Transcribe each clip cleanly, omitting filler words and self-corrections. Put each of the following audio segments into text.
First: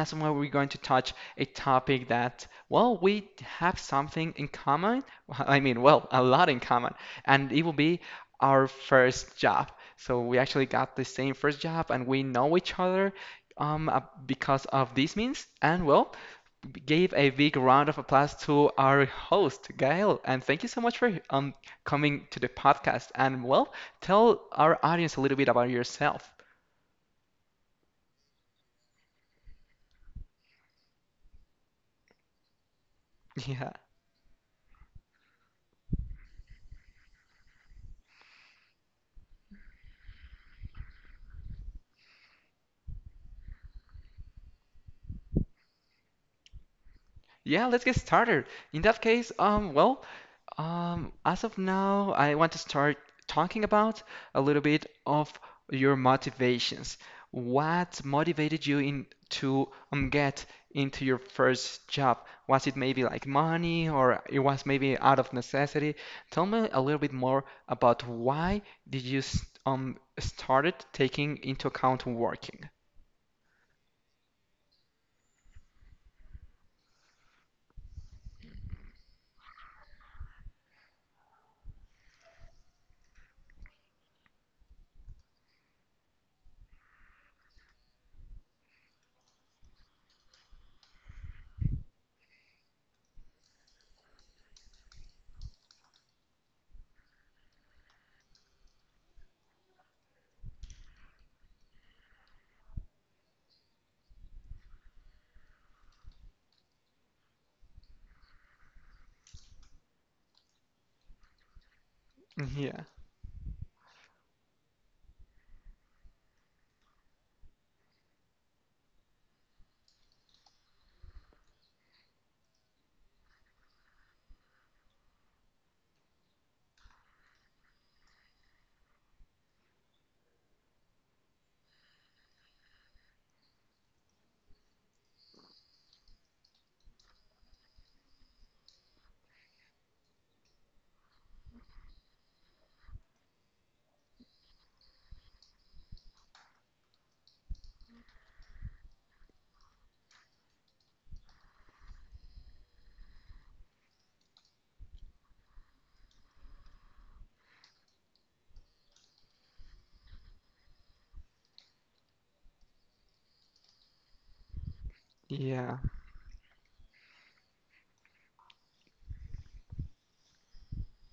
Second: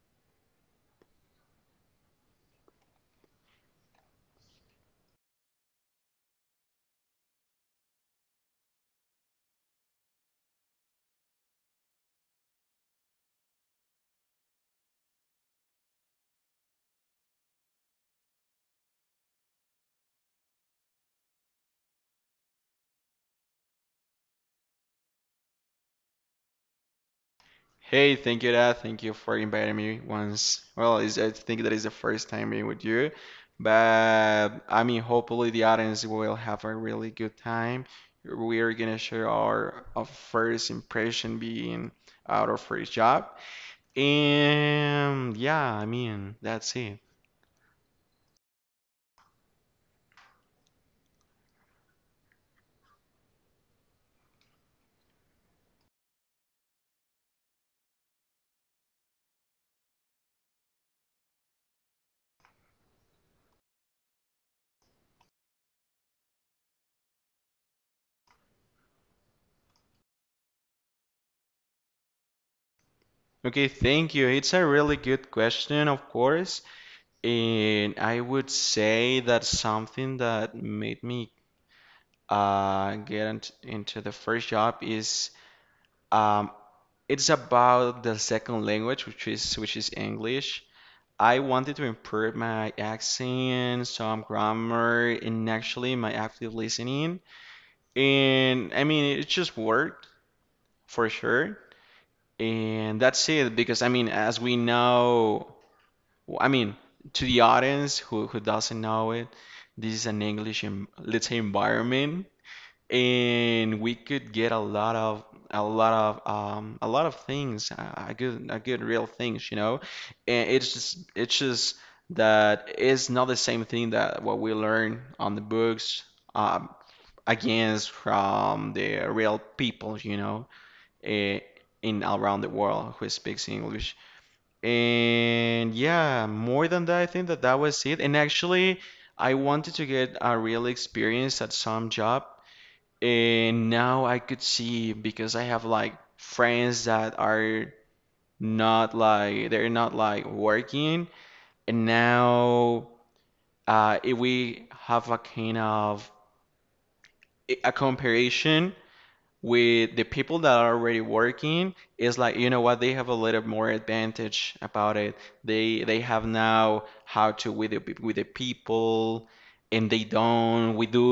as well, we're going to touch a topic that, well, we have something in common. Well, I mean, well, a lot in common, and it will be our first job. So we actually got the same first job, and we know each other um, uh, because of these means. And well, give a big round of applause to our host, Gael. And thank you so much for coming to the podcast. And well, tell our audience a little bit about yourself. Hey, thank you, Dad. Thank you for inviting me once. Well, I think that is the first time being with you, Yeah. but I mean, hopefully the audience will have a really good time. We are gonna share our first impression being out of first job, and yeah, I mean, that's it. Yeah, let's get started. In that case, as of now, I want to start talking about a little bit of your motivations. What motivated you in to get into your first job? Was it maybe like money or it was maybe out of necessity? Tell me a little bit more about why did you started taking into account working? Okay, thank you. It's a really good question, of course, and I would say that something that made me into the first job is um, it's about the second language, which is English. I wanted to improve my accent, some grammar, and actually my active listening. And I mean, it just worked for sure. And that's it because I mean, as we know, I mean, to the audience who doesn't know it, this is an English, let's say, environment. Yeah, And we could get a lot of a lot of things, a good real things, you know. And it's just that it's not the same thing that what we learn on the books, um against from the real people, you know, eh, in around the world who speaks English. And yeah, more than that, I think that that was it. And actually, I wanted to get a real experience at some job. And now I could see because I have like friends that are not like they're not like working. And now if we have a kind of a comparison with the people that are already working, it's like, you know what, they have a little more advantage about it. They yeah, have now how to with with the people and they don't, we do.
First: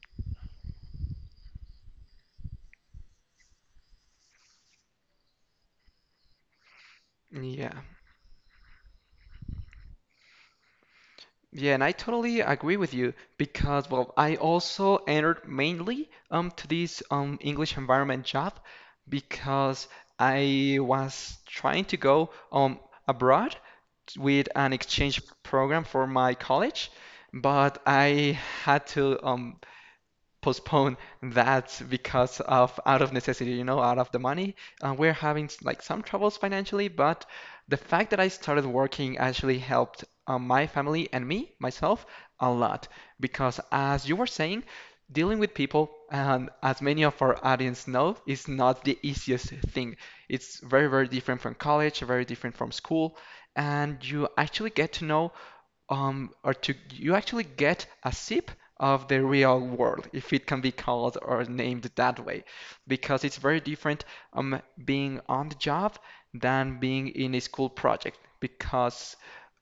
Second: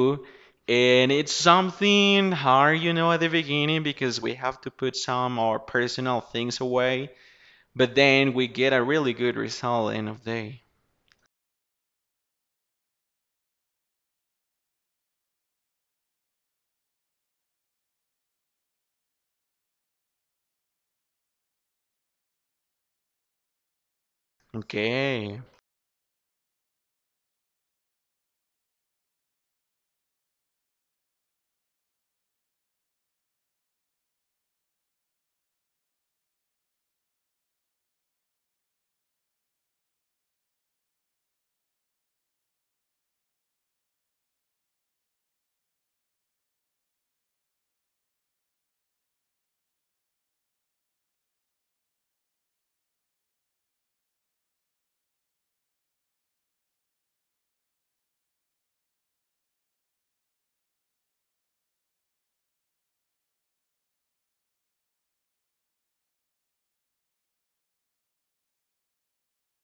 And it's something hard, you know, at the beginning because we have to put some of our personal things away, yeah. but then we get a really good result end of day. Yeah, and I totally agree with you because, well, I also entered mainly to this English environment job because I was trying to go abroad with an exchange Okay. program for my college, but I had to postpone that because of out of necessity, you know, out of the money. We're having like some troubles financially, but the fact that I started working actually helped my family and me, myself, a lot. Because as you were saying, dealing with people, and as many of our audience know, is not the easiest thing. It's very, very different from college, very different from school, and you actually get to know or to you actually get a sip of the real world, if it can be called or named that way, because it's very different being on the job than being in a school project, because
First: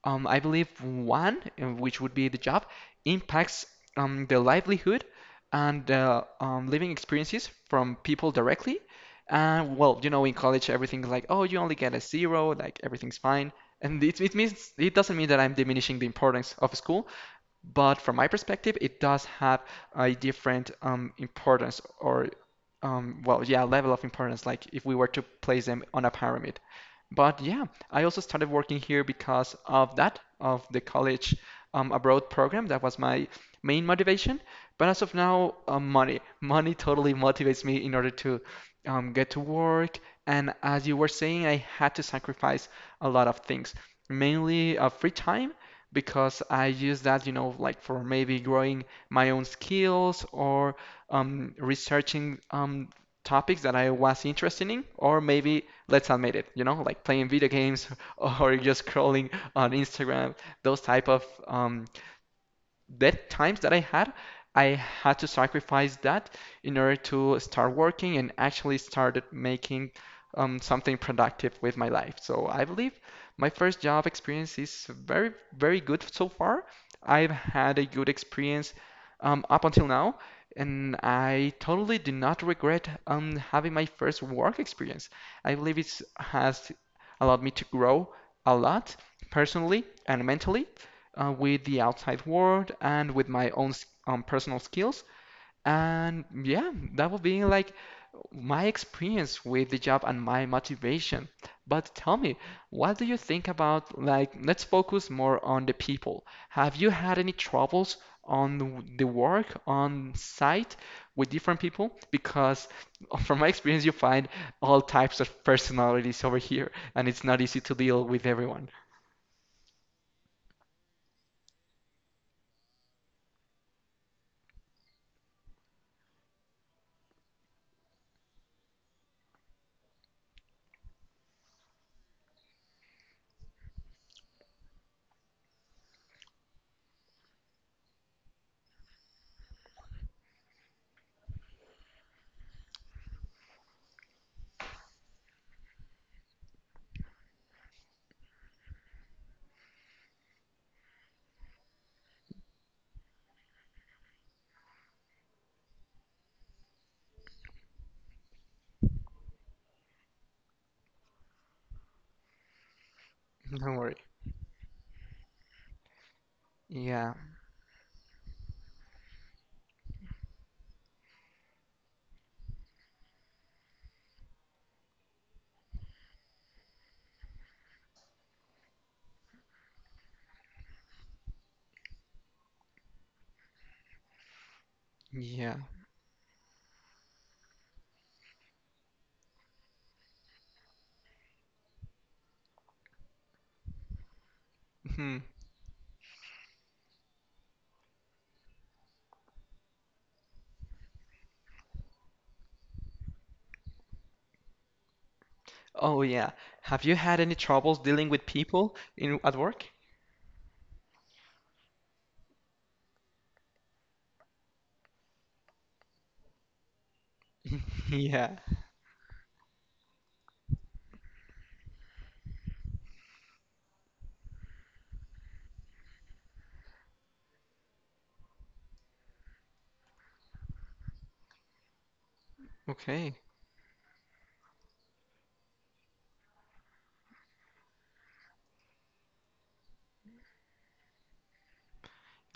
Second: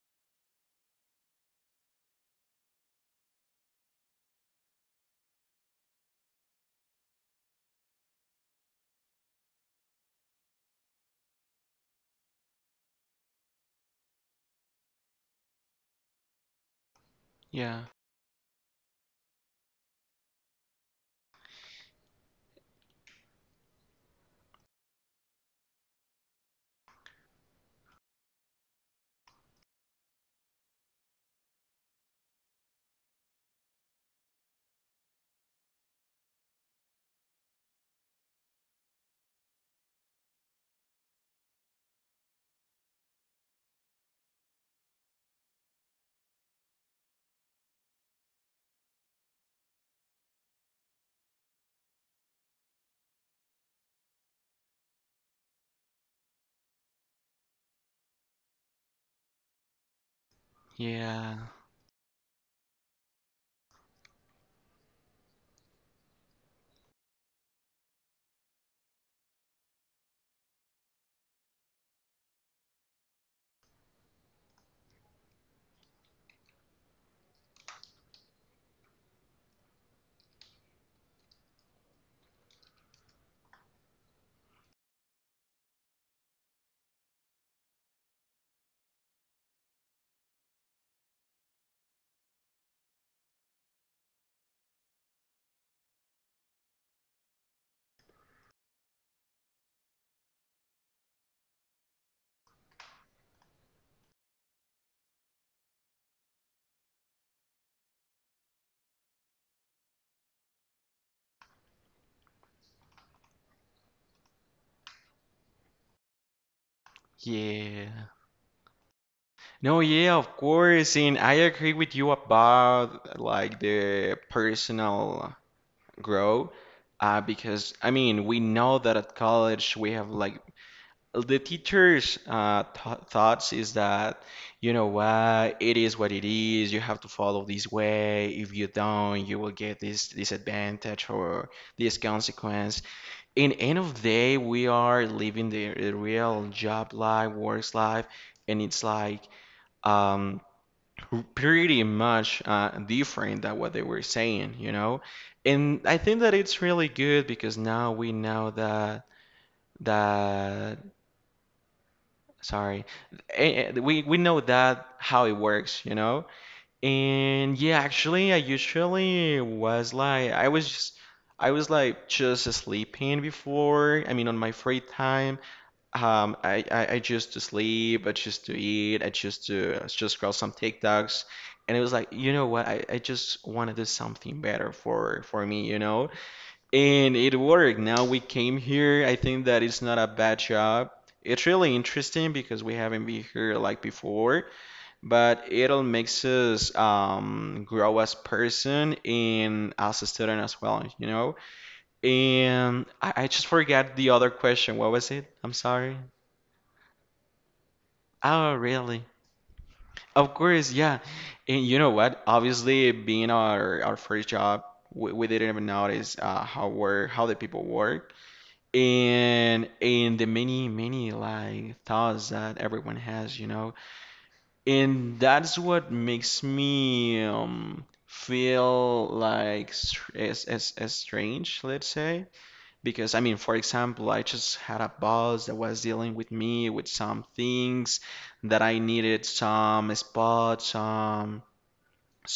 I believe one, which would be the job, impacts the livelihood and living experiences from people directly. And well, you know, in college, everything's like, oh, you only get a zero, like everything's fine and it doesn't mean that I'm diminishing the importance of school. yeah But from my perspective, it does have a different importance or, well, yeah, level of importance, like if we were to place them on a pyramid. But yeah, I also started working here because of that, of the college abroad program. That was my main motivation. But as of now, money. Money totally motivates me in order to get to work. And as you were saying, I had to sacrifice a lot of things, mainly free time because I use that, you know, like for maybe growing my own skills or researching topics that I was interested in, or maybe let's admit it, you know, like playing video games or just scrolling on Instagram, those type of yeah that times that I had to sacrifice that in order to start working and actually started making something productive with my life. So I believe my first job experience is very, very good so far. I've had a good experience up until now, and I totally do not regret having my first work experience. I believe it has allowed me to grow a lot personally and mentally, with the outside world and with my own personal skills. And yeah, that would be like my experience with the job and my motivation. But tell me, what do you think about like let's focus more on the people. Have you had any troubles on the work on site with different people? Because from my experience, you find all types of personalities over here, and it's not easy to deal yeah with everyone. No, yeah, of course, and I agree with you about like the personal growth, because I mean we know that at college we have like the teachers' th thoughts is that, you know what, it is what it is. You have to follow this way. If you don't, you will get this disadvantage or this consequence. In end of day, we are living the real job life, work life, and it's like um pretty much different than what they were saying, you know? And I think that it's really good because now we know that that sorry, Don't worry. We know that how it works, you know? Yeah, And yeah, actually, I usually was like I was like just sleeping before, I mean on my free time, I choose to sleep, I choose to eat, I choose to I just scroll some TikToks. And it was like, you know what? I just want to do something better for yeah. me, you know? And it worked. Now we came here. I think that it's not a bad job. It's really interesting because we haven't been here like before, Hmm. but it'll makes us grow as person and as a student as well, you know? And I just forgot the other question. What was it? I'm sorry. Oh yeah. Have you had any troubles dealing with Oh, people really? in at work? Of course, yeah. And you know what? Obviously, being our first job, we didn't even notice how the people work Yeah. and the many like thoughts that everyone has, you know. And that's what makes me feel like as strange, let's say, because, Okay. I mean, for example, I just had a boss that was dealing with me with some things that I needed some spot,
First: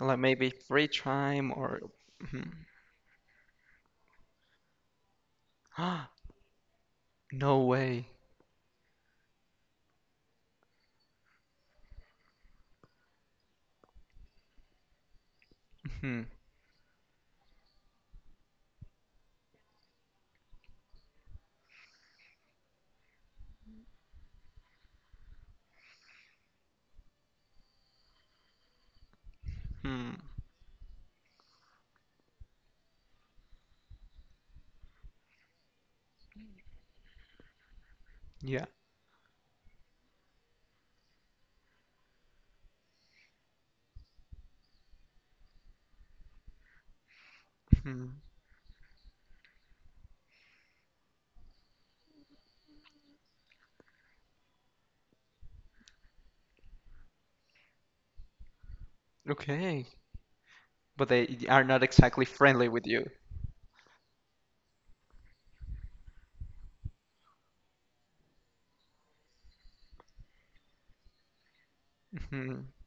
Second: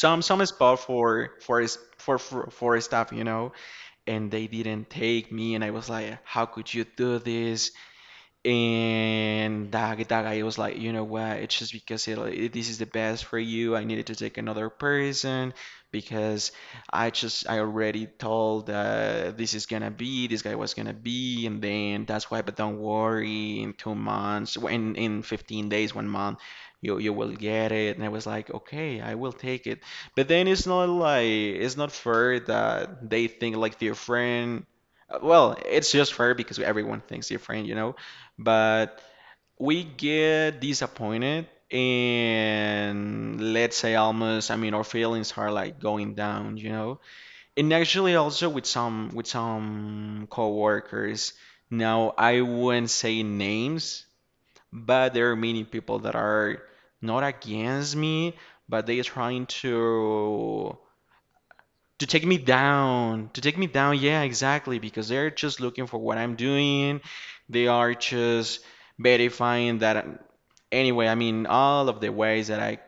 Like some maybe spot free for time or Mhm. for stuff, you know, and they didn't take me, and I was like, how could you do No this? way. And that guy was like, you know what? It's just because this is the best for you. I needed to take another person Mhm. because I already told, this is gonna be this guy was gonna be, And then that's why. But don't worry, in 2 months, in 15 days, 1 month, you will get it. And I was like, okay, I will take it. Hmm. But then it's not like it's not fair that they think like their friend. Well, it's just fair because everyone thinks different, you know, Yeah. but we get disappointed and let's say almost, I mean, our feelings are like going down, you know. And actually Hmm. also with some coworkers. Now I wouldn't say names, but there are many people that are not against me, but they are trying Okay. to But they are not exactly friendly with you. To take me down. Yeah, exactly, because they're just looking for what I'm doing. They are just verifying that. Anyway, I mean, all of the ways that Mhm. I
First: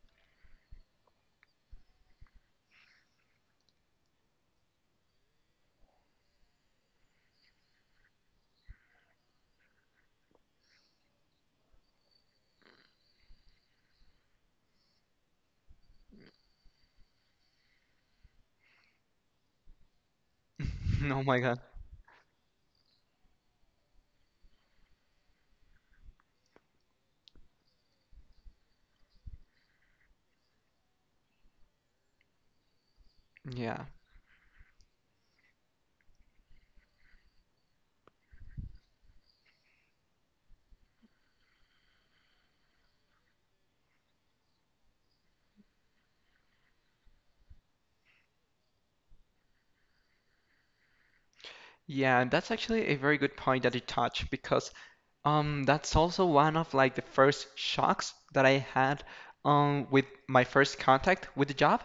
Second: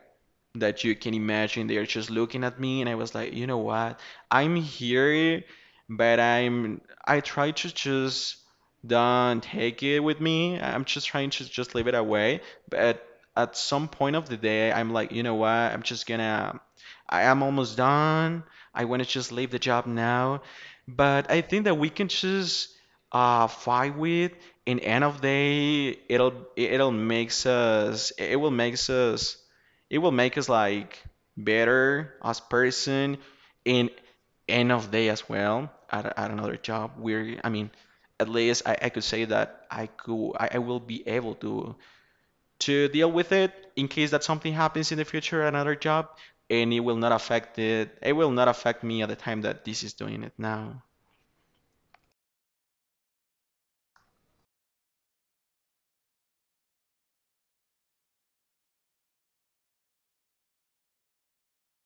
that you can imagine they're just looking at me and I was like, you know what? I'm here, but I try to just don't take it with me. I'm just trying to just leave it away. But at some point of the day, I'm like, you know what? I'm just gonna I am almost done. I want to just leave the job now. Oh But my I God. think that we can just fight with, and end of day it will make us like better as person Yeah. in end of day as well at, another job we're. I mean, at least, I could say that I will be able to deal with it in case that something happens in the future at another job, and it will not affect me at the time that this is doing it now. Yeah, and that's actually a very good point that you touched because that's also one of like the first shocks that I had with my first contact with the job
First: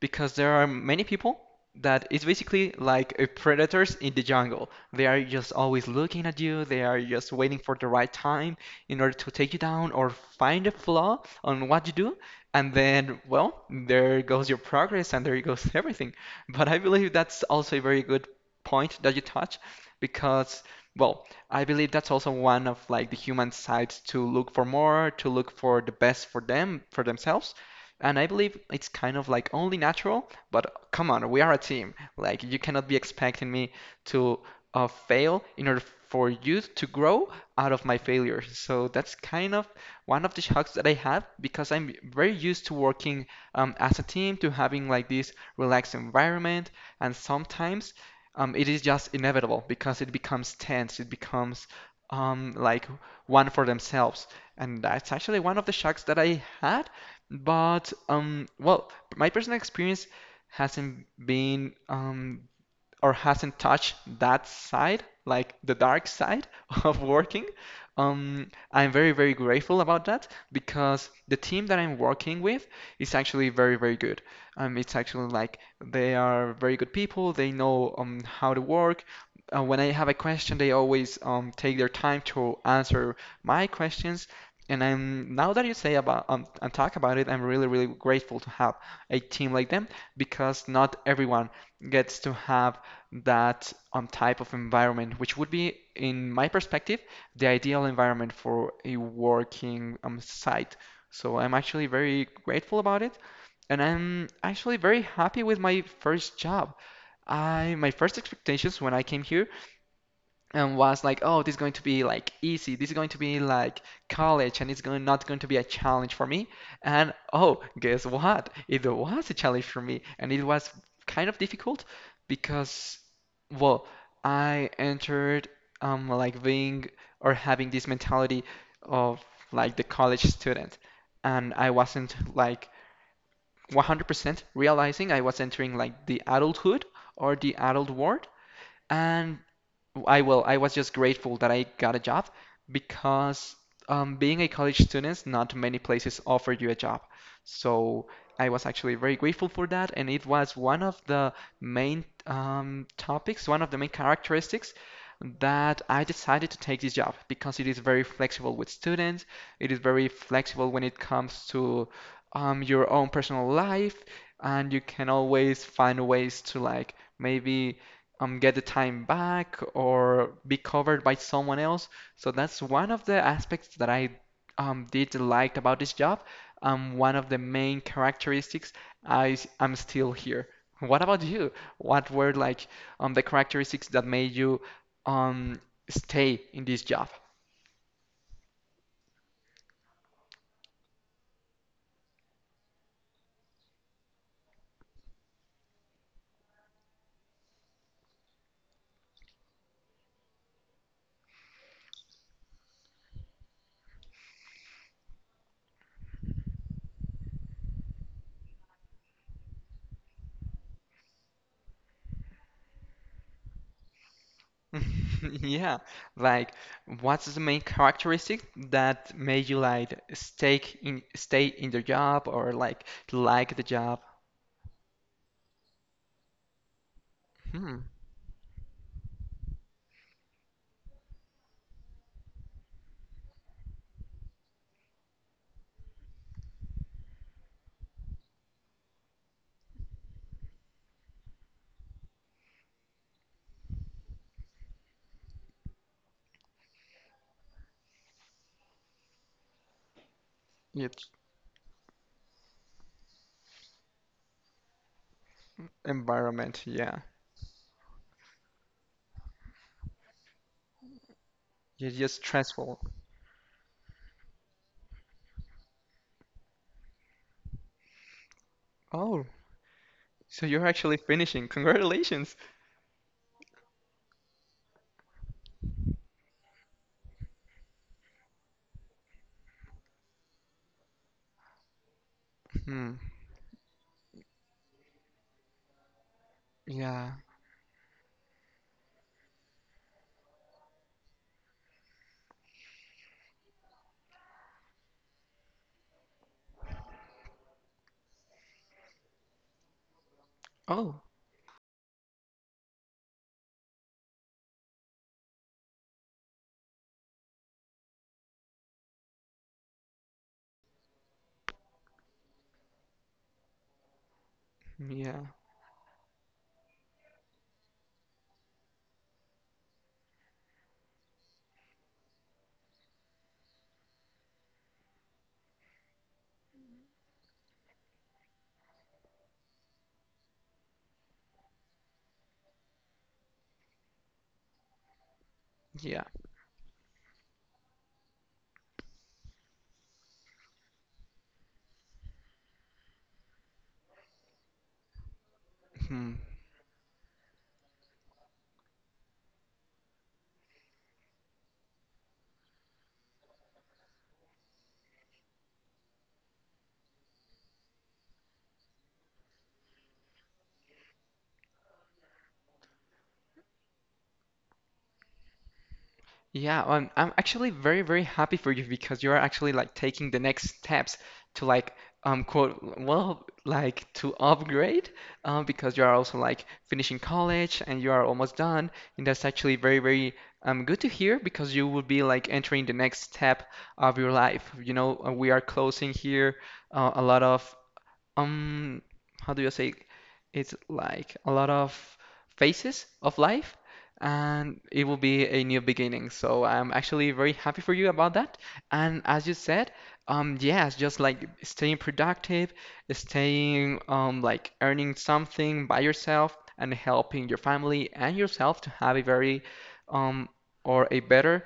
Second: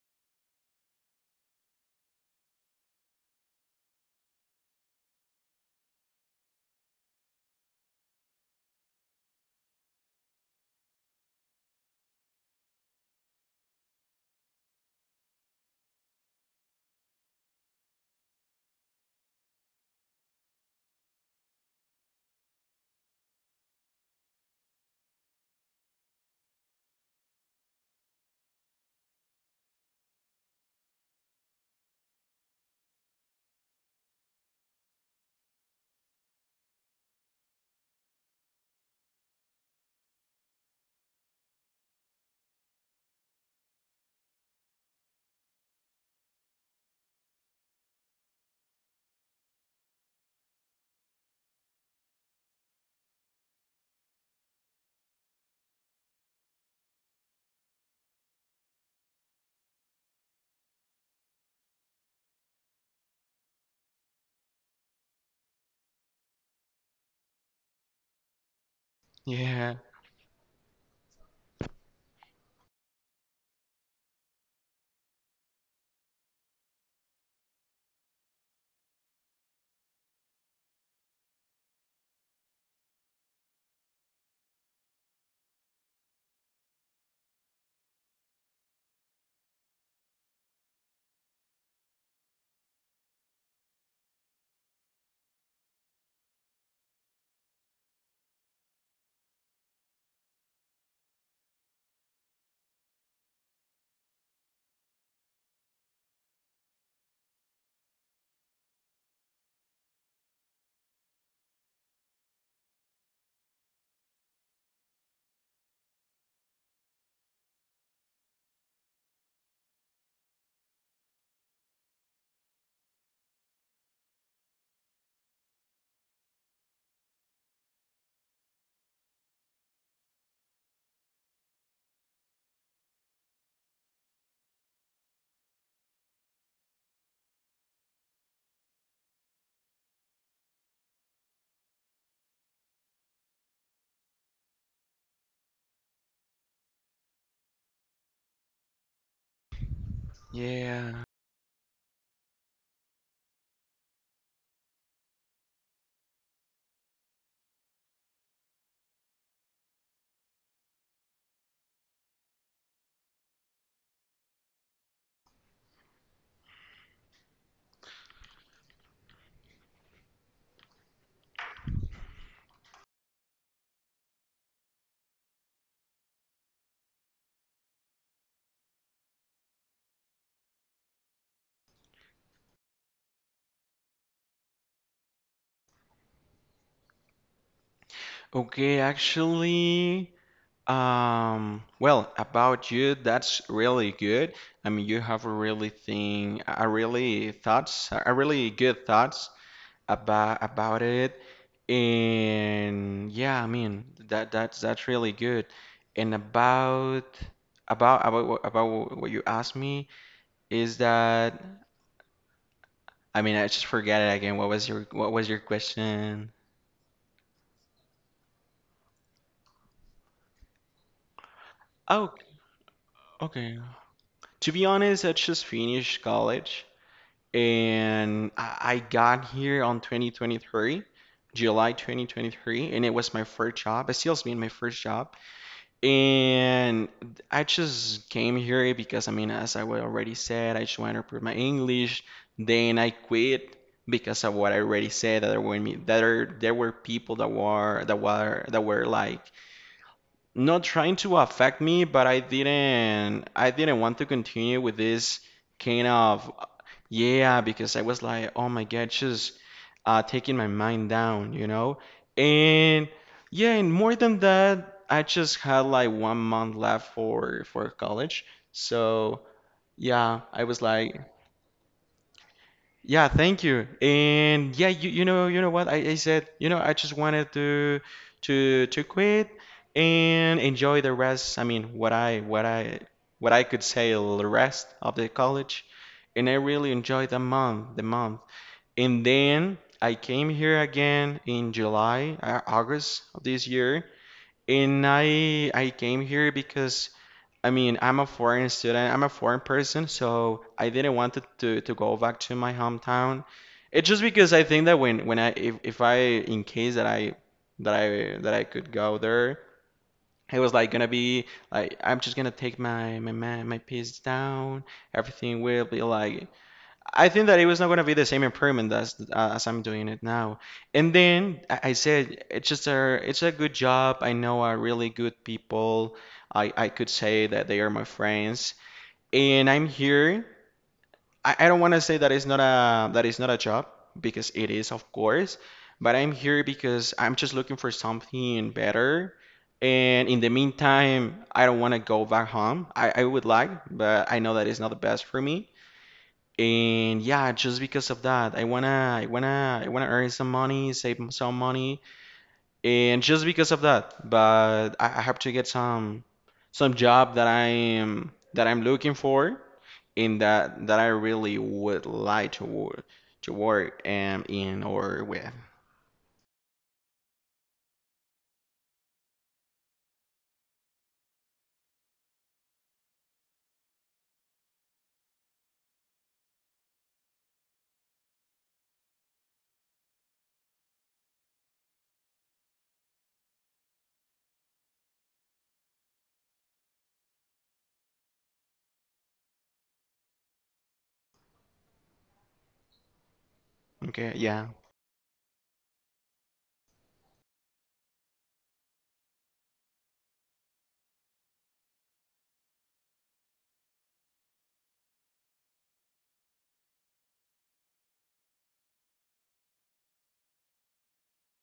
because there are many people that is basically like a predators in the jungle. They are just always looking at you. They are just waiting for the right time in order to take you down or find a flaw on what you do. And then, well, there goes your progress and there goes everything. But I believe that's also a very good point that you touch because well I believe that's also one of like the human sides to look for more, to look for the best for them, for themselves, and I believe it's kind of like only natural. But come on, we are a team. Like you cannot be expecting me to fail in order for you to grow out of my failures. So that's kind of one of the shocks that I have because I'm very used to working as a team, to having like this relaxed environment, and sometimes it is just inevitable because it becomes tense. It becomes like one for themselves, and that's actually one of the shocks that I had. But well, my personal experience hasn't been or hasn't touched that side, like the dark side of working. I'm very, very Yeah. grateful about that because the team that I'm working with is actually very, very good. It's actually like they are very good people. They know how to work. When I have a question, they always take their time to answer my questions. And I'm now that you say about and talk about it, I'm really, really grateful to have a team like them because not everyone gets to have that type of environment, which would be, in my perspective, the ideal environment for a working site. So I'm actually very grateful about it, and I'm actually very happy with my first job. I My first expectations when I came here and was like, oh, this is going to be like easy. This is going to be like college, and it's going not going to be a challenge for me. And oh, guess what? It was a challenge for me, and it was kind of difficult because, well, I entered like being or having this mentality of like the college student, and I wasn't like 100% realizing I was entering like the adulthood or the adult world. And I will. I was just grateful that I got a job because being a college student, not many places offer you a job. So I was actually very grateful for that, and it was one of Yeah. the main topics, one of the main characteristics that I decided to take this job because it is very flexible with students. It is very flexible when it comes to your own personal life, and you can always find ways to like maybe get the time back or be covered by someone else. So that's one of the aspects that I did like about this job. One of the main characteristics I am still here. What about you? What were like the characteristics that made you um, stay in this job? Okay, actually, um, well, about you, that's really good. I mean, you have a really thing, a really thoughts, a really good thoughts about it. And yeah, I mean, that's really good. And about about what you asked me is that, I mean, I just forgot it again. What was your Yeah, question? like what's the main characteristic that made you like stay in the Oh, job or like okay. the job? To be honest, I just finished college, Hmm. and I got here on 2023, July 2023, and it was my first job. It still has been my first job, and I just came here because I mean, as already said, I just want to improve my English. Then I quit because of what I already said, that there were me that are, there were people that were that were that were like not trying Yes. to affect me, but I didn't want to continue with this kind of. Environment. Yeah, Yeah, because I was like, oh my God, just taking my mind down, you know? you're just stressful. And yeah, and more than that, I just had like 1 month left for college. So Oh, yeah, so I was you're actually like, finishing. Congratulations. yeah, thank you. And yeah, you know what? I said, you know, I just wanted to to quit and enjoy the rest. I mean, Hmm. what I could say the rest of the college. And I really Yeah. enjoyed the month. And then I came here again in July, August of this year. And I came here because, I mean, I'm a foreign student. I'm a foreign person, so I didn't Oh. want to, to go back to my hometown. It's just because I think that when I if I in case that I that I that I could go there, it was like gonna be like I'm just gonna take my my piece down. Yeah. Everything will be like I think that it was not going to be the same improvement as I'm doing it now. And then I said, it's just a it's a good job. I know are really good people. I could say that they are my friends, and I'm here. I don't want to say that it's not a that it's not a job because it is of course, but Yeah. I'm here because I'm just looking for something better. And in the meantime, I don't want to go back home. I would like, but I know that it's not the best for me. Hmm. And yeah, just because of that, I wanna earn some money, save some money, and just because of that. But I have to get some job that that I'm looking for, and that I really would like to work, to work, in or with. Yeah, I'm actually very, very happy for you because you are actually like taking the next steps to like quote, well, like to upgrade because you are also like finishing college and you are almost done, and that's actually very, very good to hear because you will be like entering the next step of your life. You know, we are closing here a lot of um how do you say, it's like a lot of phases of life, Okay, yeah, and it will be a new beginning, so I'm actually very happy for you about that. And as you said, yes, just like staying productive, staying like earning something by yourself and helping your family and yourself to have a very um or a better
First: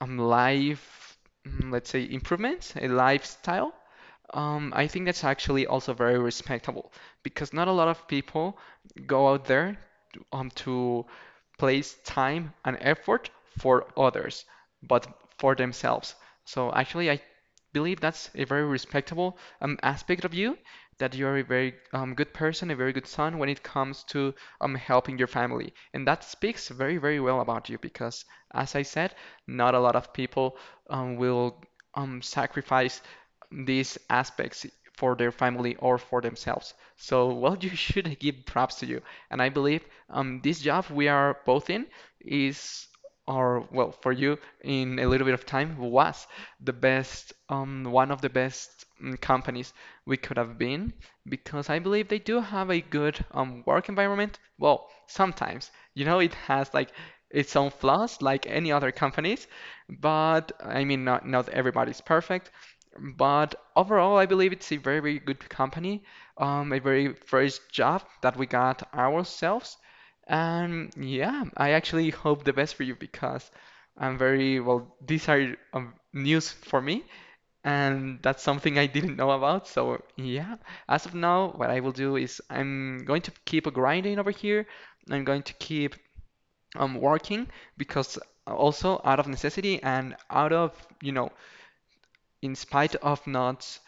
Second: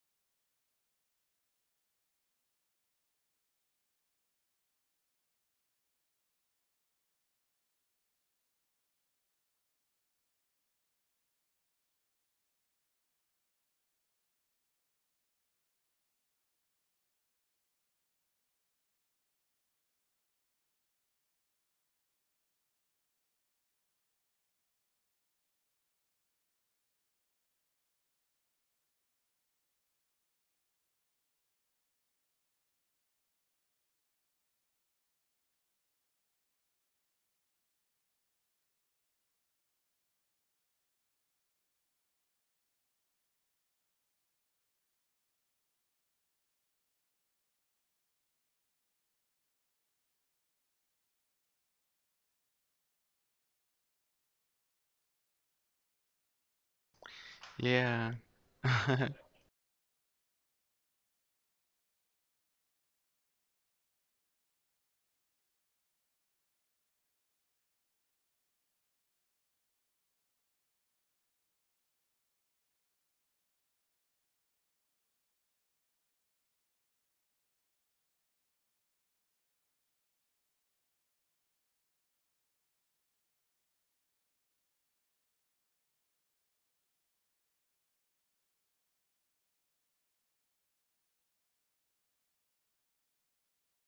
life, mm, let's say improvements, a lifestyle, I think that's actually also very respectable because not a lot of people go out there to place time and effort for others, but for themselves. So actually, I believe that's a very respectable aspect of you, that you're a very good person, a very good son when it comes to helping your family. And that speaks very, very well about you because, as I said, not a lot of people will sacrifice these aspects for their family or for themselves. So, well, you should give props to you. And I believe this job we are both in is, or well, for you in a little bit of time was the best, one of the best companies we could have been because I believe they do have a good work environment. Well, sometimes, it has like its own yeah, flaws like any other companies, but I mean, not everybody's perfect. But overall, I believe it's a very, very good company, a very first job that we got ourselves. And yeah, I actually hope the best for you because I'm very, well, these are news for me, and that's something I didn't know about. So yeah, as of now, what I will do is I'm going to keep grinding over here. I'm going to keep working because also out of necessity and out of, you know, in spite of not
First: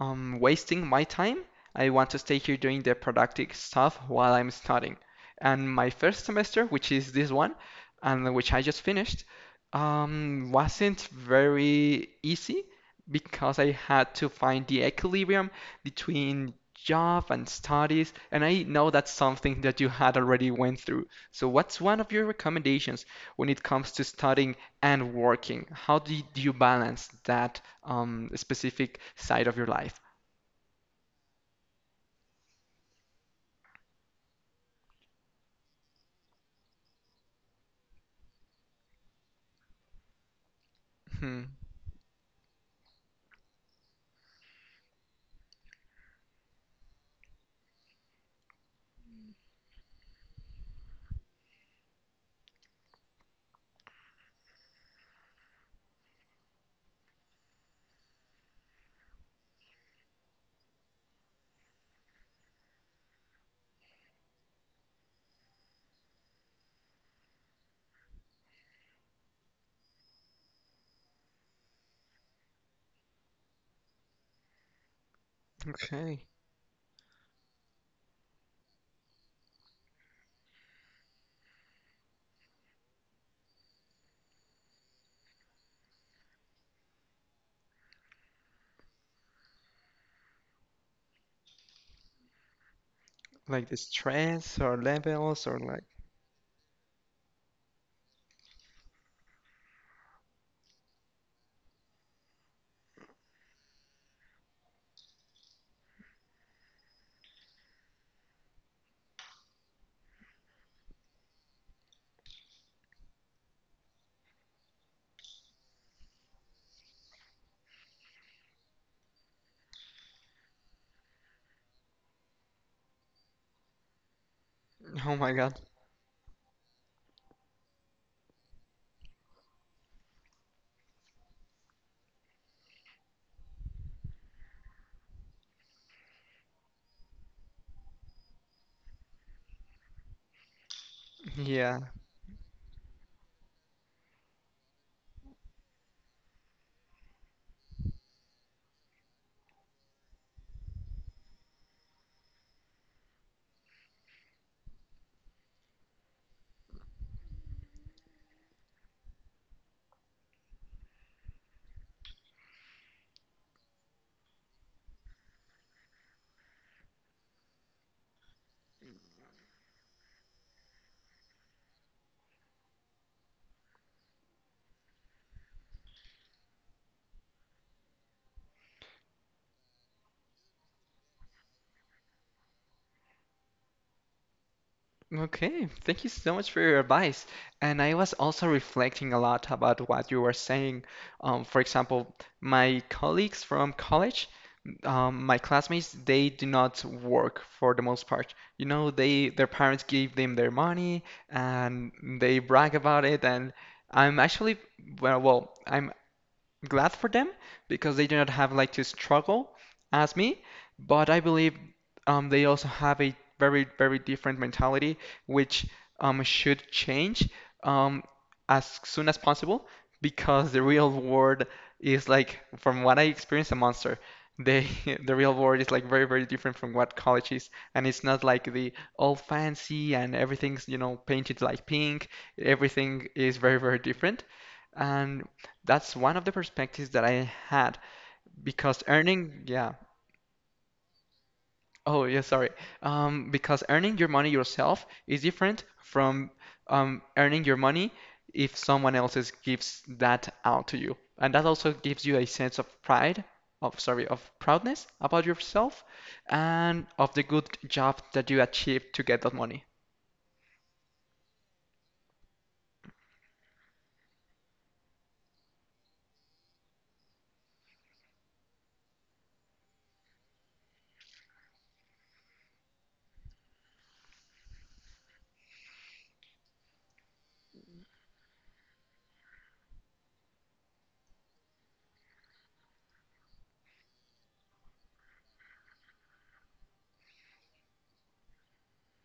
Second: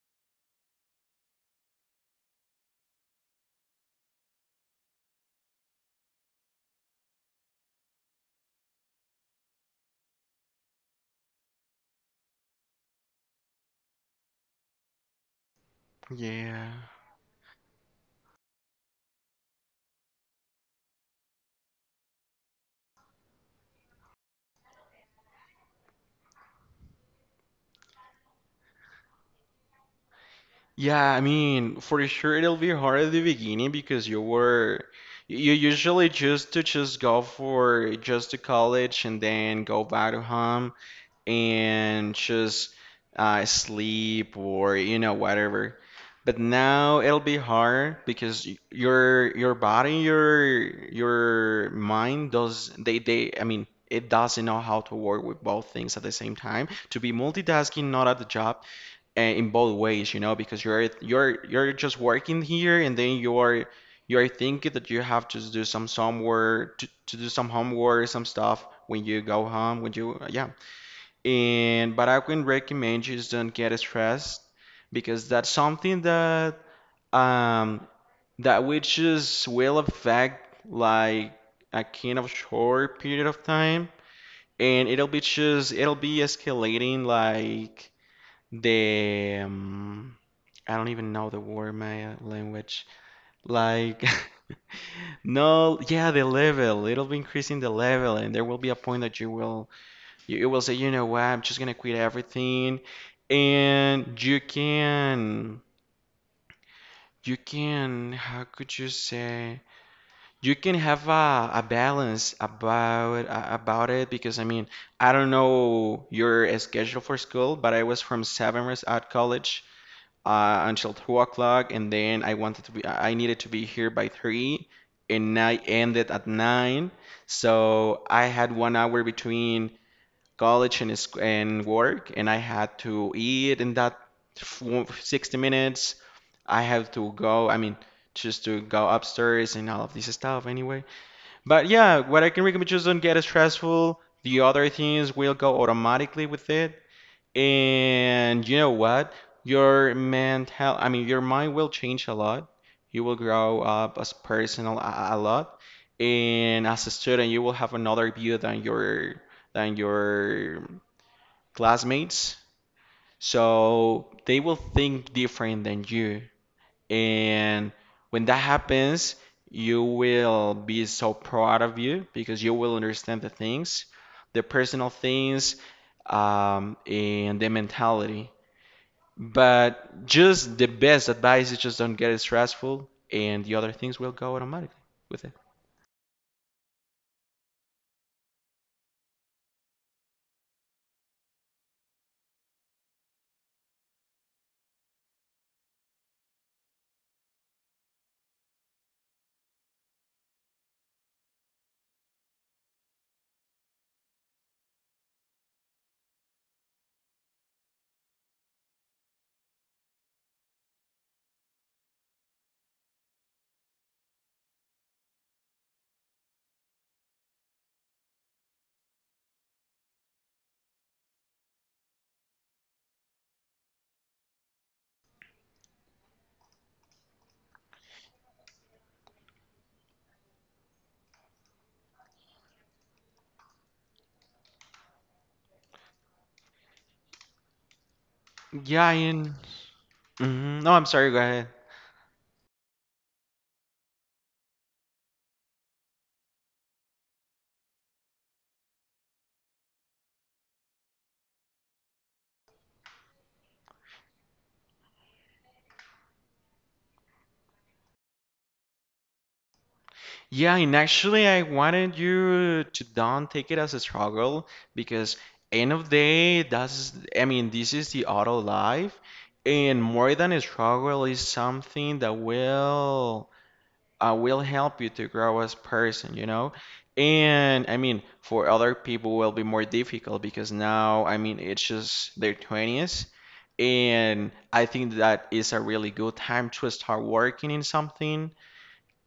wasting my time. I want to stay here doing the productive stuff while I'm studying. And my first semester, which is this one, and which I just finished, wasn't very easy because I had to find the equilibrium between yeah. job and studies. And I know that's something that you had already went through. So what's one of your recommendations when it comes to studying and working? How do you balance that specific side of your life. Yeah, I mean, for sure it'll be hard at the beginning because you usually choose to just go for just to college and then go back to home Hmm. and just sleep or you know whatever. But now it'll be hard because your body, your mind does they I mean it doesn't know how to work with both things at the same time. To be multitasking, not at the job in both ways, you know, because you're just working here and then you're thinking that you have to do somewhere to do some homework, some stuff when you go home, when you yeah. And but I can recommend you just don't get stressed because that's something Okay. that um that which is will affect like a kind of short period of time, and it'll be just it'll be escalating like the I don't even know the word in my language Like the like stress or levels or no like yeah the level. It'll be increasing the level, and there will be a point that you will you will say, you know what, I'm just gonna quit everything. And you can how could you say, you can have a balance about about it. Because I mean, I don't know your schedule for school, but I was from 7 years at college until 2 o'clock, and then I needed to be here by 3, oh my and I God. ended at 9. So I had 1 hour between college and and work, and I had to eat in that 60 minutes. I have to go, I mean, just to go upstairs and all of this stuff anyway. But Yeah. yeah, what I can recommend, just don't get stressful. The other things will go automatically with it. And you know what? Your mental, I mean, your mind will change a lot. You will grow up as personal a lot, and as a student, you will have another view than your classmates. So they will think different than you. And when that happens, you will be so proud of you because you will understand the things, the personal things, and the mentality. But just the best advice is just don't get it stressful, and the other things will go automatically with it. Okay. Thank you so much for your advice. And I was also reflecting a lot about what you were saying. For example, my colleagues from college, my classmates, they do not work for the most part. You know, they their parents give them their money and they brag about it and I'm actually well, well, I'm glad for them because they do not have like to struggle as me. But I believe they also have a very, very different mentality, which should change um, as soon as possible because the real world is like, from what I experienced, a monster. They, the real world is like very, very different from what college is, and it's not like the all fancy and everything's, you know, painted like pink. Everything is very, very different. And that's one of the perspectives that I had because Yeah, and earning, yeah. mhm, no, I'm sorry, go ahead. Oh, yeah, sorry. Because earning your money yourself is different from earning your money if someone else is, gives that out to you. And that also gives you a sense of pride, of sorry, of proudness about yourself and of the good job that you achieved to get that money. Yeah, and actually, I wanted you to don't take it as a struggle because end of day, that's, I mean, this is the auto life, and more than a struggle is something that will help you to grow as person, you know? And I mean, for other people will be more difficult because now, I mean, it's just their 20s. And I think that is a really good time to start working in something.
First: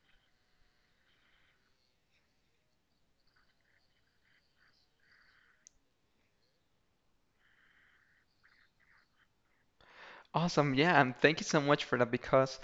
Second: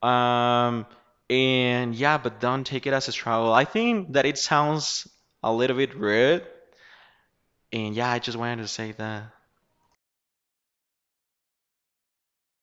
Um, and yeah, but don't take it as a struggle. I think that it sounds a little bit rude. And yeah, I just wanted to say that. Awesome. Yeah, and thank you so much for that because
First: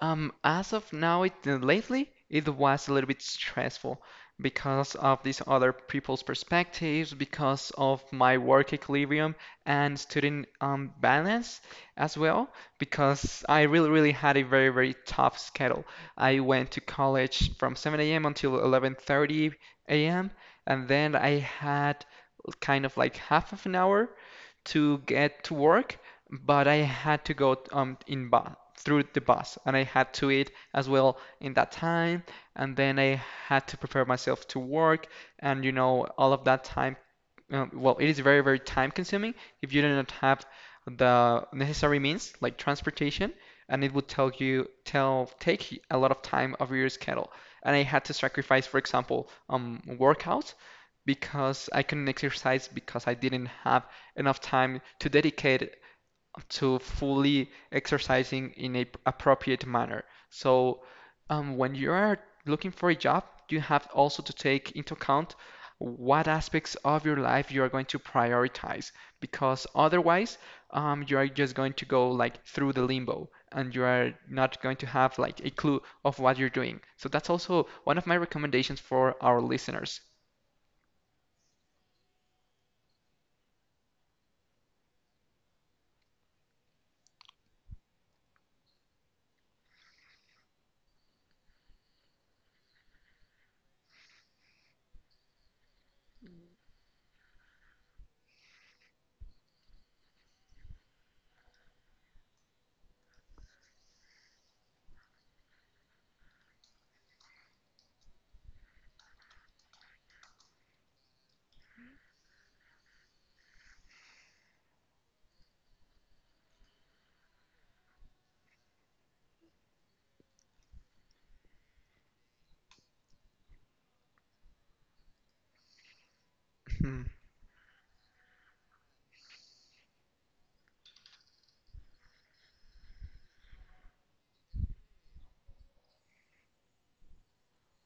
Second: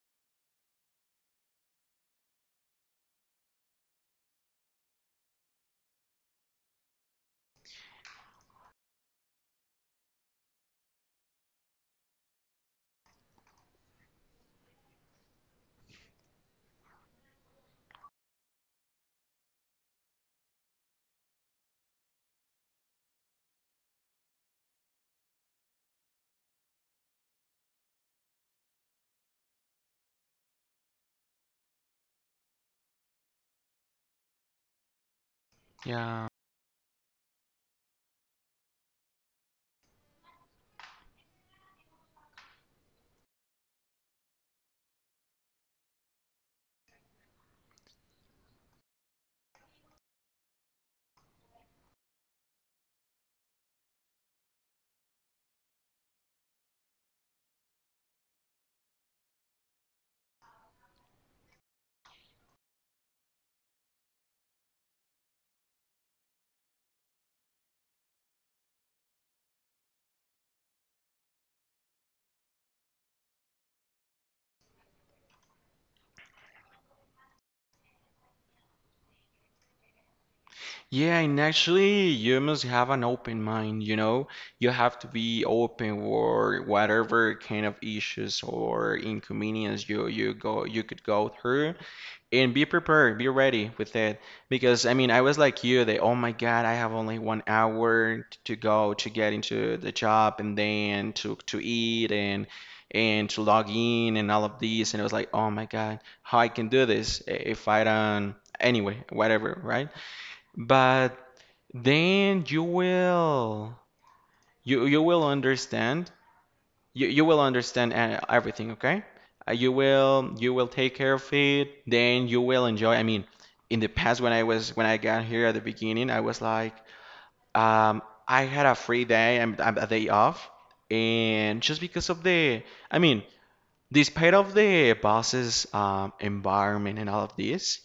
as of now it lately it was a little bit stressful because of these other people's perspectives, because of my work equilibrium and student balance as well, because I really really had a very very tough schedule. I went to college from 7 a.m. until 11:30 a.m. and then I had kind of like half of an hour to get to work but I had to go in bus through the bus and I had to eat as well in that time and then I had to prepare myself to work and you know Yeah. all of that time well it is very very time consuming if you do not have the necessary means like transportation and it would tell you tell take a lot of time of your schedule and I had to sacrifice for example workouts because I couldn't exercise because I didn't have enough time to dedicate to fully exercising in a appropriate manner. So when you are looking for a job, you have also to take into account what aspects of your life you are going to prioritize, because otherwise, you are just going to go like through the limbo and you are not going to have like a clue of what you're doing. So that's also one of my recommendations for our listeners. Yeah, and actually, you must have an open mind, you know? You have to be open for whatever kind of issues or inconvenience you could go through and be prepared, be ready with it. Because I mean, I was like you, that oh my God, I have only 1 hour to go to get into the job and then to eat and to log in and all of these, and it was like, oh my God, how I can do this eh, if I don't anyway, whatever, right? But then you will understand. You will understand everything, okay? You will take care of it. Then you will enjoy. I mean, in the past when I was when I got here at the beginning, I was like, Mhm. um, I had a free day. I'm a day off, and just because of the, I mean, despite of the boss's environment and all of this,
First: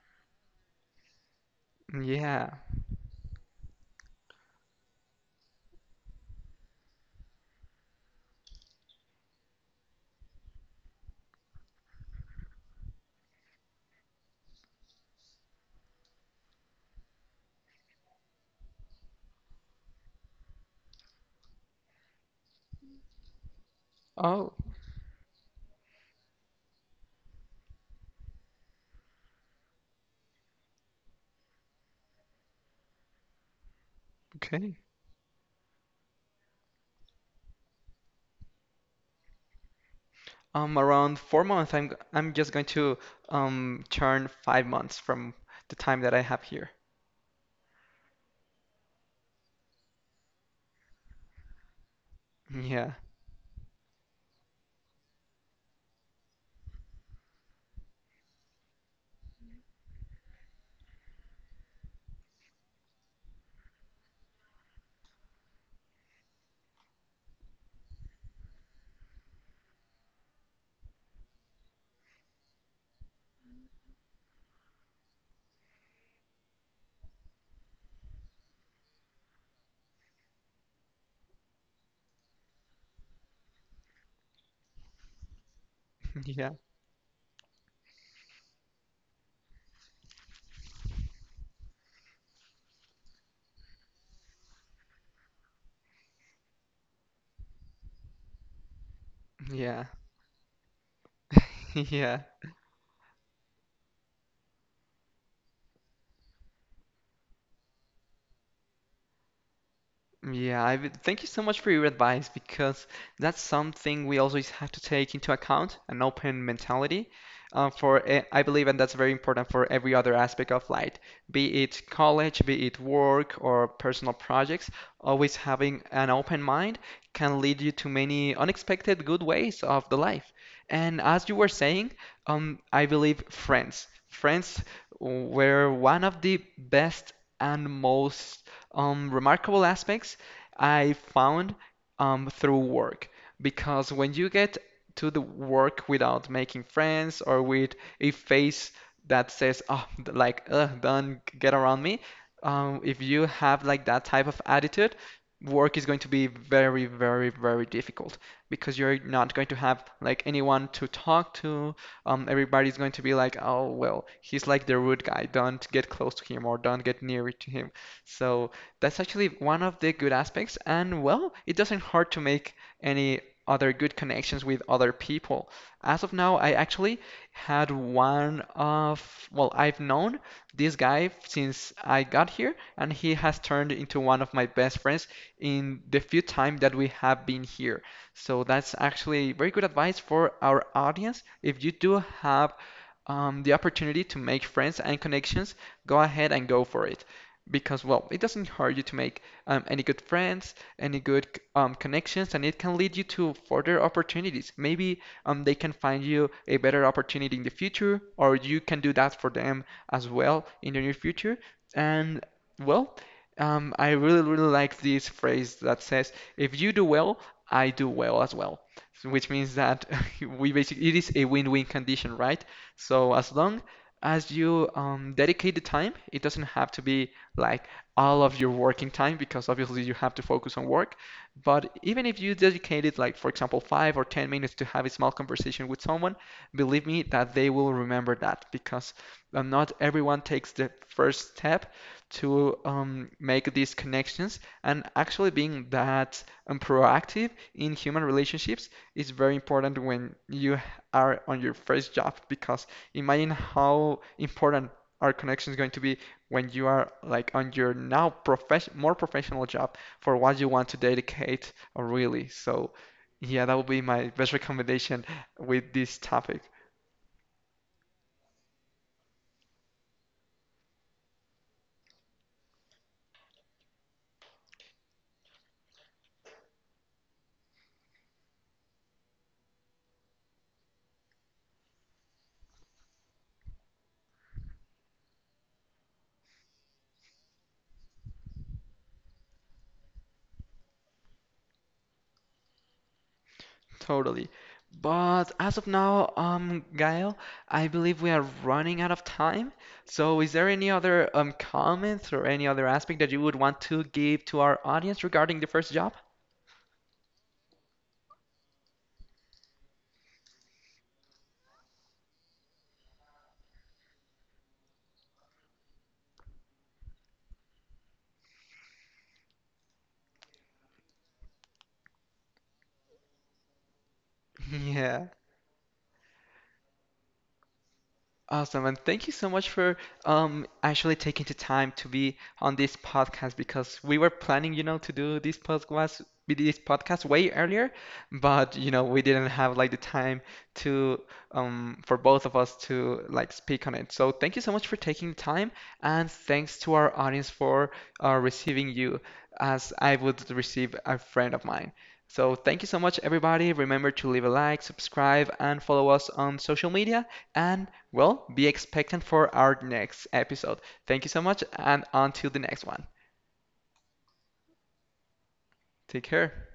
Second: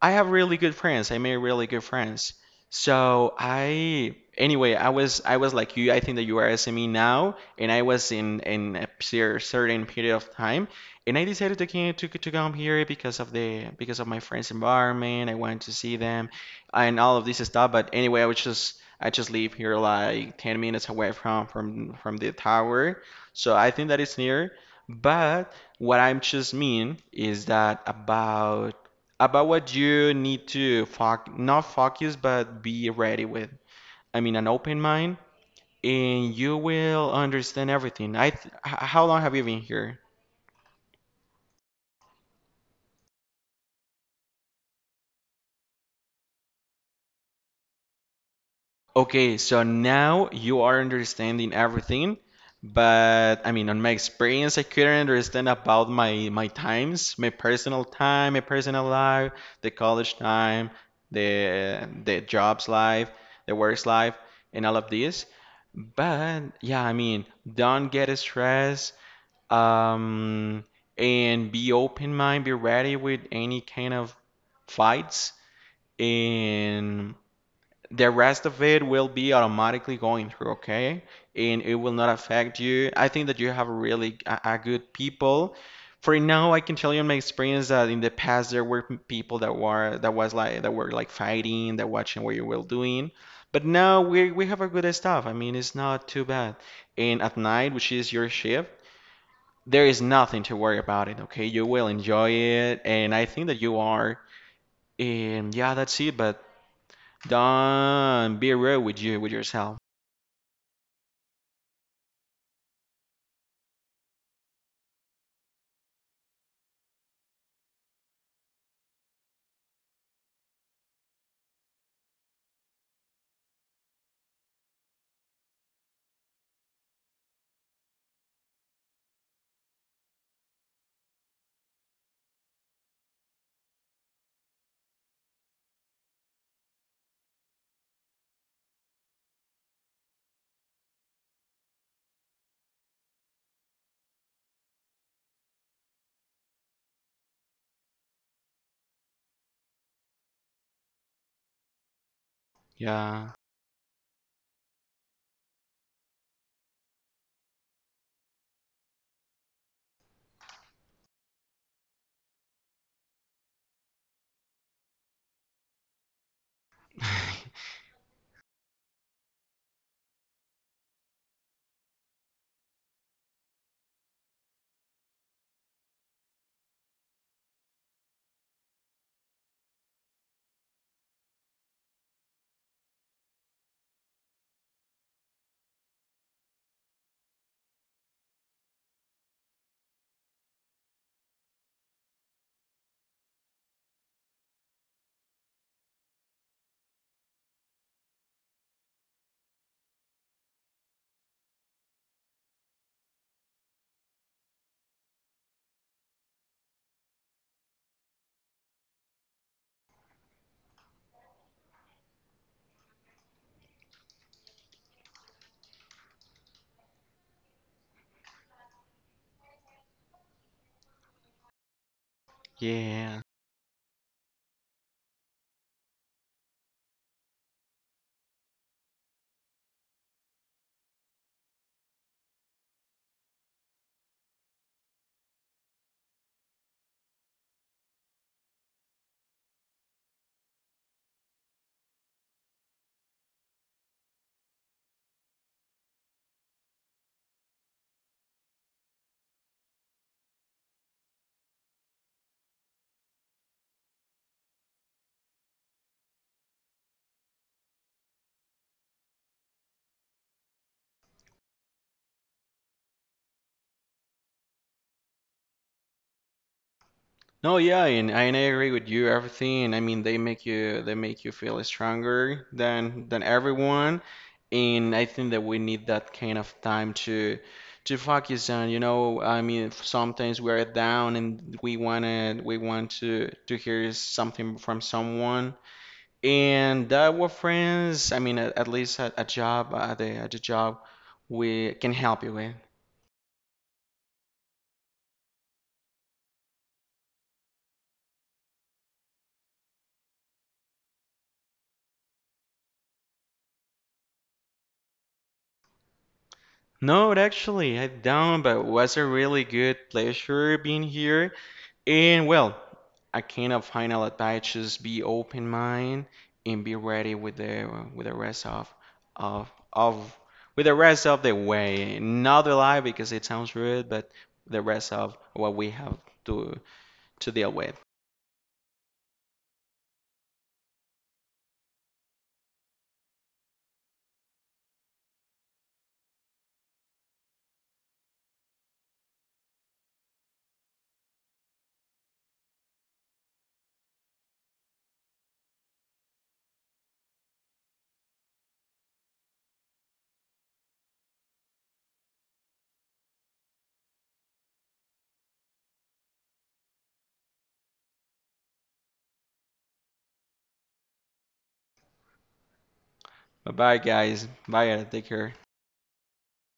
I have really good friends. I made really good friends. Yeah. So I, anyway, I was like you. I think that you are SME now, and I was in a certain period of time, and I decided to come here because of the because of my friends' environment. I wanted to see them, and all of this stuff. But anyway, I just live here like 10 minutes away from from the tower, so I think that it's near. Oh, But what I'm just mean is that about what you need to foc not focus, but be ready with. I mean, an okay. open mind, and you will understand everything. I how long have you been here? Around 4 months, I'm just going to turn 5 months from the time that I have here. Okay, so now you are understanding everything, Yeah, but I mean, on my experience, I couldn't understand about my times, my personal time, my personal life, the college time, the jobs life, the works life, and all of this. But yeah, I mean, don't get stressed, um, and be open mind, be ready with any kind of fights, and the rest of it will be automatically going through, okay? And it will not affect you. I think that you have really a good people. For yeah, now, I can tell you in my experience that in the past there were people that were that was like that were like fighting, that watching what you were doing. But now we have a good staff. I mean, it's not too bad. And at night, which is your shift, yeah, there is nothing to worry about it, okay? You will yeah. enjoy it, and I think that you are. And yeah, that's it. But don't be real with you with yourself. Yeah, thank you so much for your advice because that's something we always have to take into account, an open mentality. I believe, and that's very important for every other aspect of life, be it college, be it work or personal projects. Always having an open mind can lead you to many unexpected good ways of the life. And as you were saying, I believe friends were one of the best and most remarkable aspects I found through work. Because when you get to the work without making friends or with a face that says, oh, like, ugh, don't get around me, if you Yeah. have like that type of attitude, work is going to be very, very, very difficult because you're not going to have like anyone to talk to. Everybody's going to be like, oh, well, he's like the rude guy. Don't get close to him or don't get near to him. So that's actually one of the good aspects. And well, it doesn't hurt to make any other good connections with other people. As of now, I actually had one of, well, I've known this guy since I got here, and he has turned into one of my best friends in the few time that we have been here. So that's actually very good advice for our audience. If you do have the opportunity to make friends and connections, go ahead and go for it because well it doesn't hurt you to make any good friends any good connections and it can lead you to further opportunities maybe they can find you a better opportunity in the future or you can do that for them as well in the near future and well I really really like this phrase that says if you do well I do well as well. So which means that we basically it is a win-win condition right so Yeah. as long as you dedicate the time, it doesn't have to be like all of your working time because obviously you have to focus on work. But even if you dedicated, like, for example, five or 10 minutes to have a small conversation with someone, believe me that they will remember that because not everyone takes the first step to make these connections. And actually, being that proactive in human relationships is very important when you are on your first job because imagine how important our connection is going to be when you are like on your now profession more professional job for what you want to dedicate really. So yeah, that would be my best recommendation with this topic. No, yeah, and I agree with you. Everything. I mean, they make you feel stronger than everyone, and I think that we need that kind of time to focus on. You know, I mean, sometimes we are down and we wanna we want to hear something from someone, and that we friends, I mean, at least at a job, at the job, we can help you with. Totally. But as of now, Gael, I believe we are running out of time. So is there any other comments or any other aspect that you would want to give to our audience regarding the first job? No, actually, I don't, but it was a really good pleasure being here. And well, I kind of final advice just be open mind and be ready with the rest of of of with the rest of the way. Not the lie because it sounds rude, but the rest Yeah. of what we have to deal with. Awesome, and thank you so much for actually taking the time to be on this podcast because we were planning, you know, to do this podcast way earlier, but you know, we didn't have like the time to for both of us to like speak on it. So thank you so much for taking the time, and thanks to our audience for receiving you as I would receive a friend of mine. So thank you so much, everybody. Remember to leave a like, subscribe, and follow us on social media. And well, be expectant for our next episode. Thank you so much, and until the next one. Bye bye guys. Bye, Ed. Take care. Take care.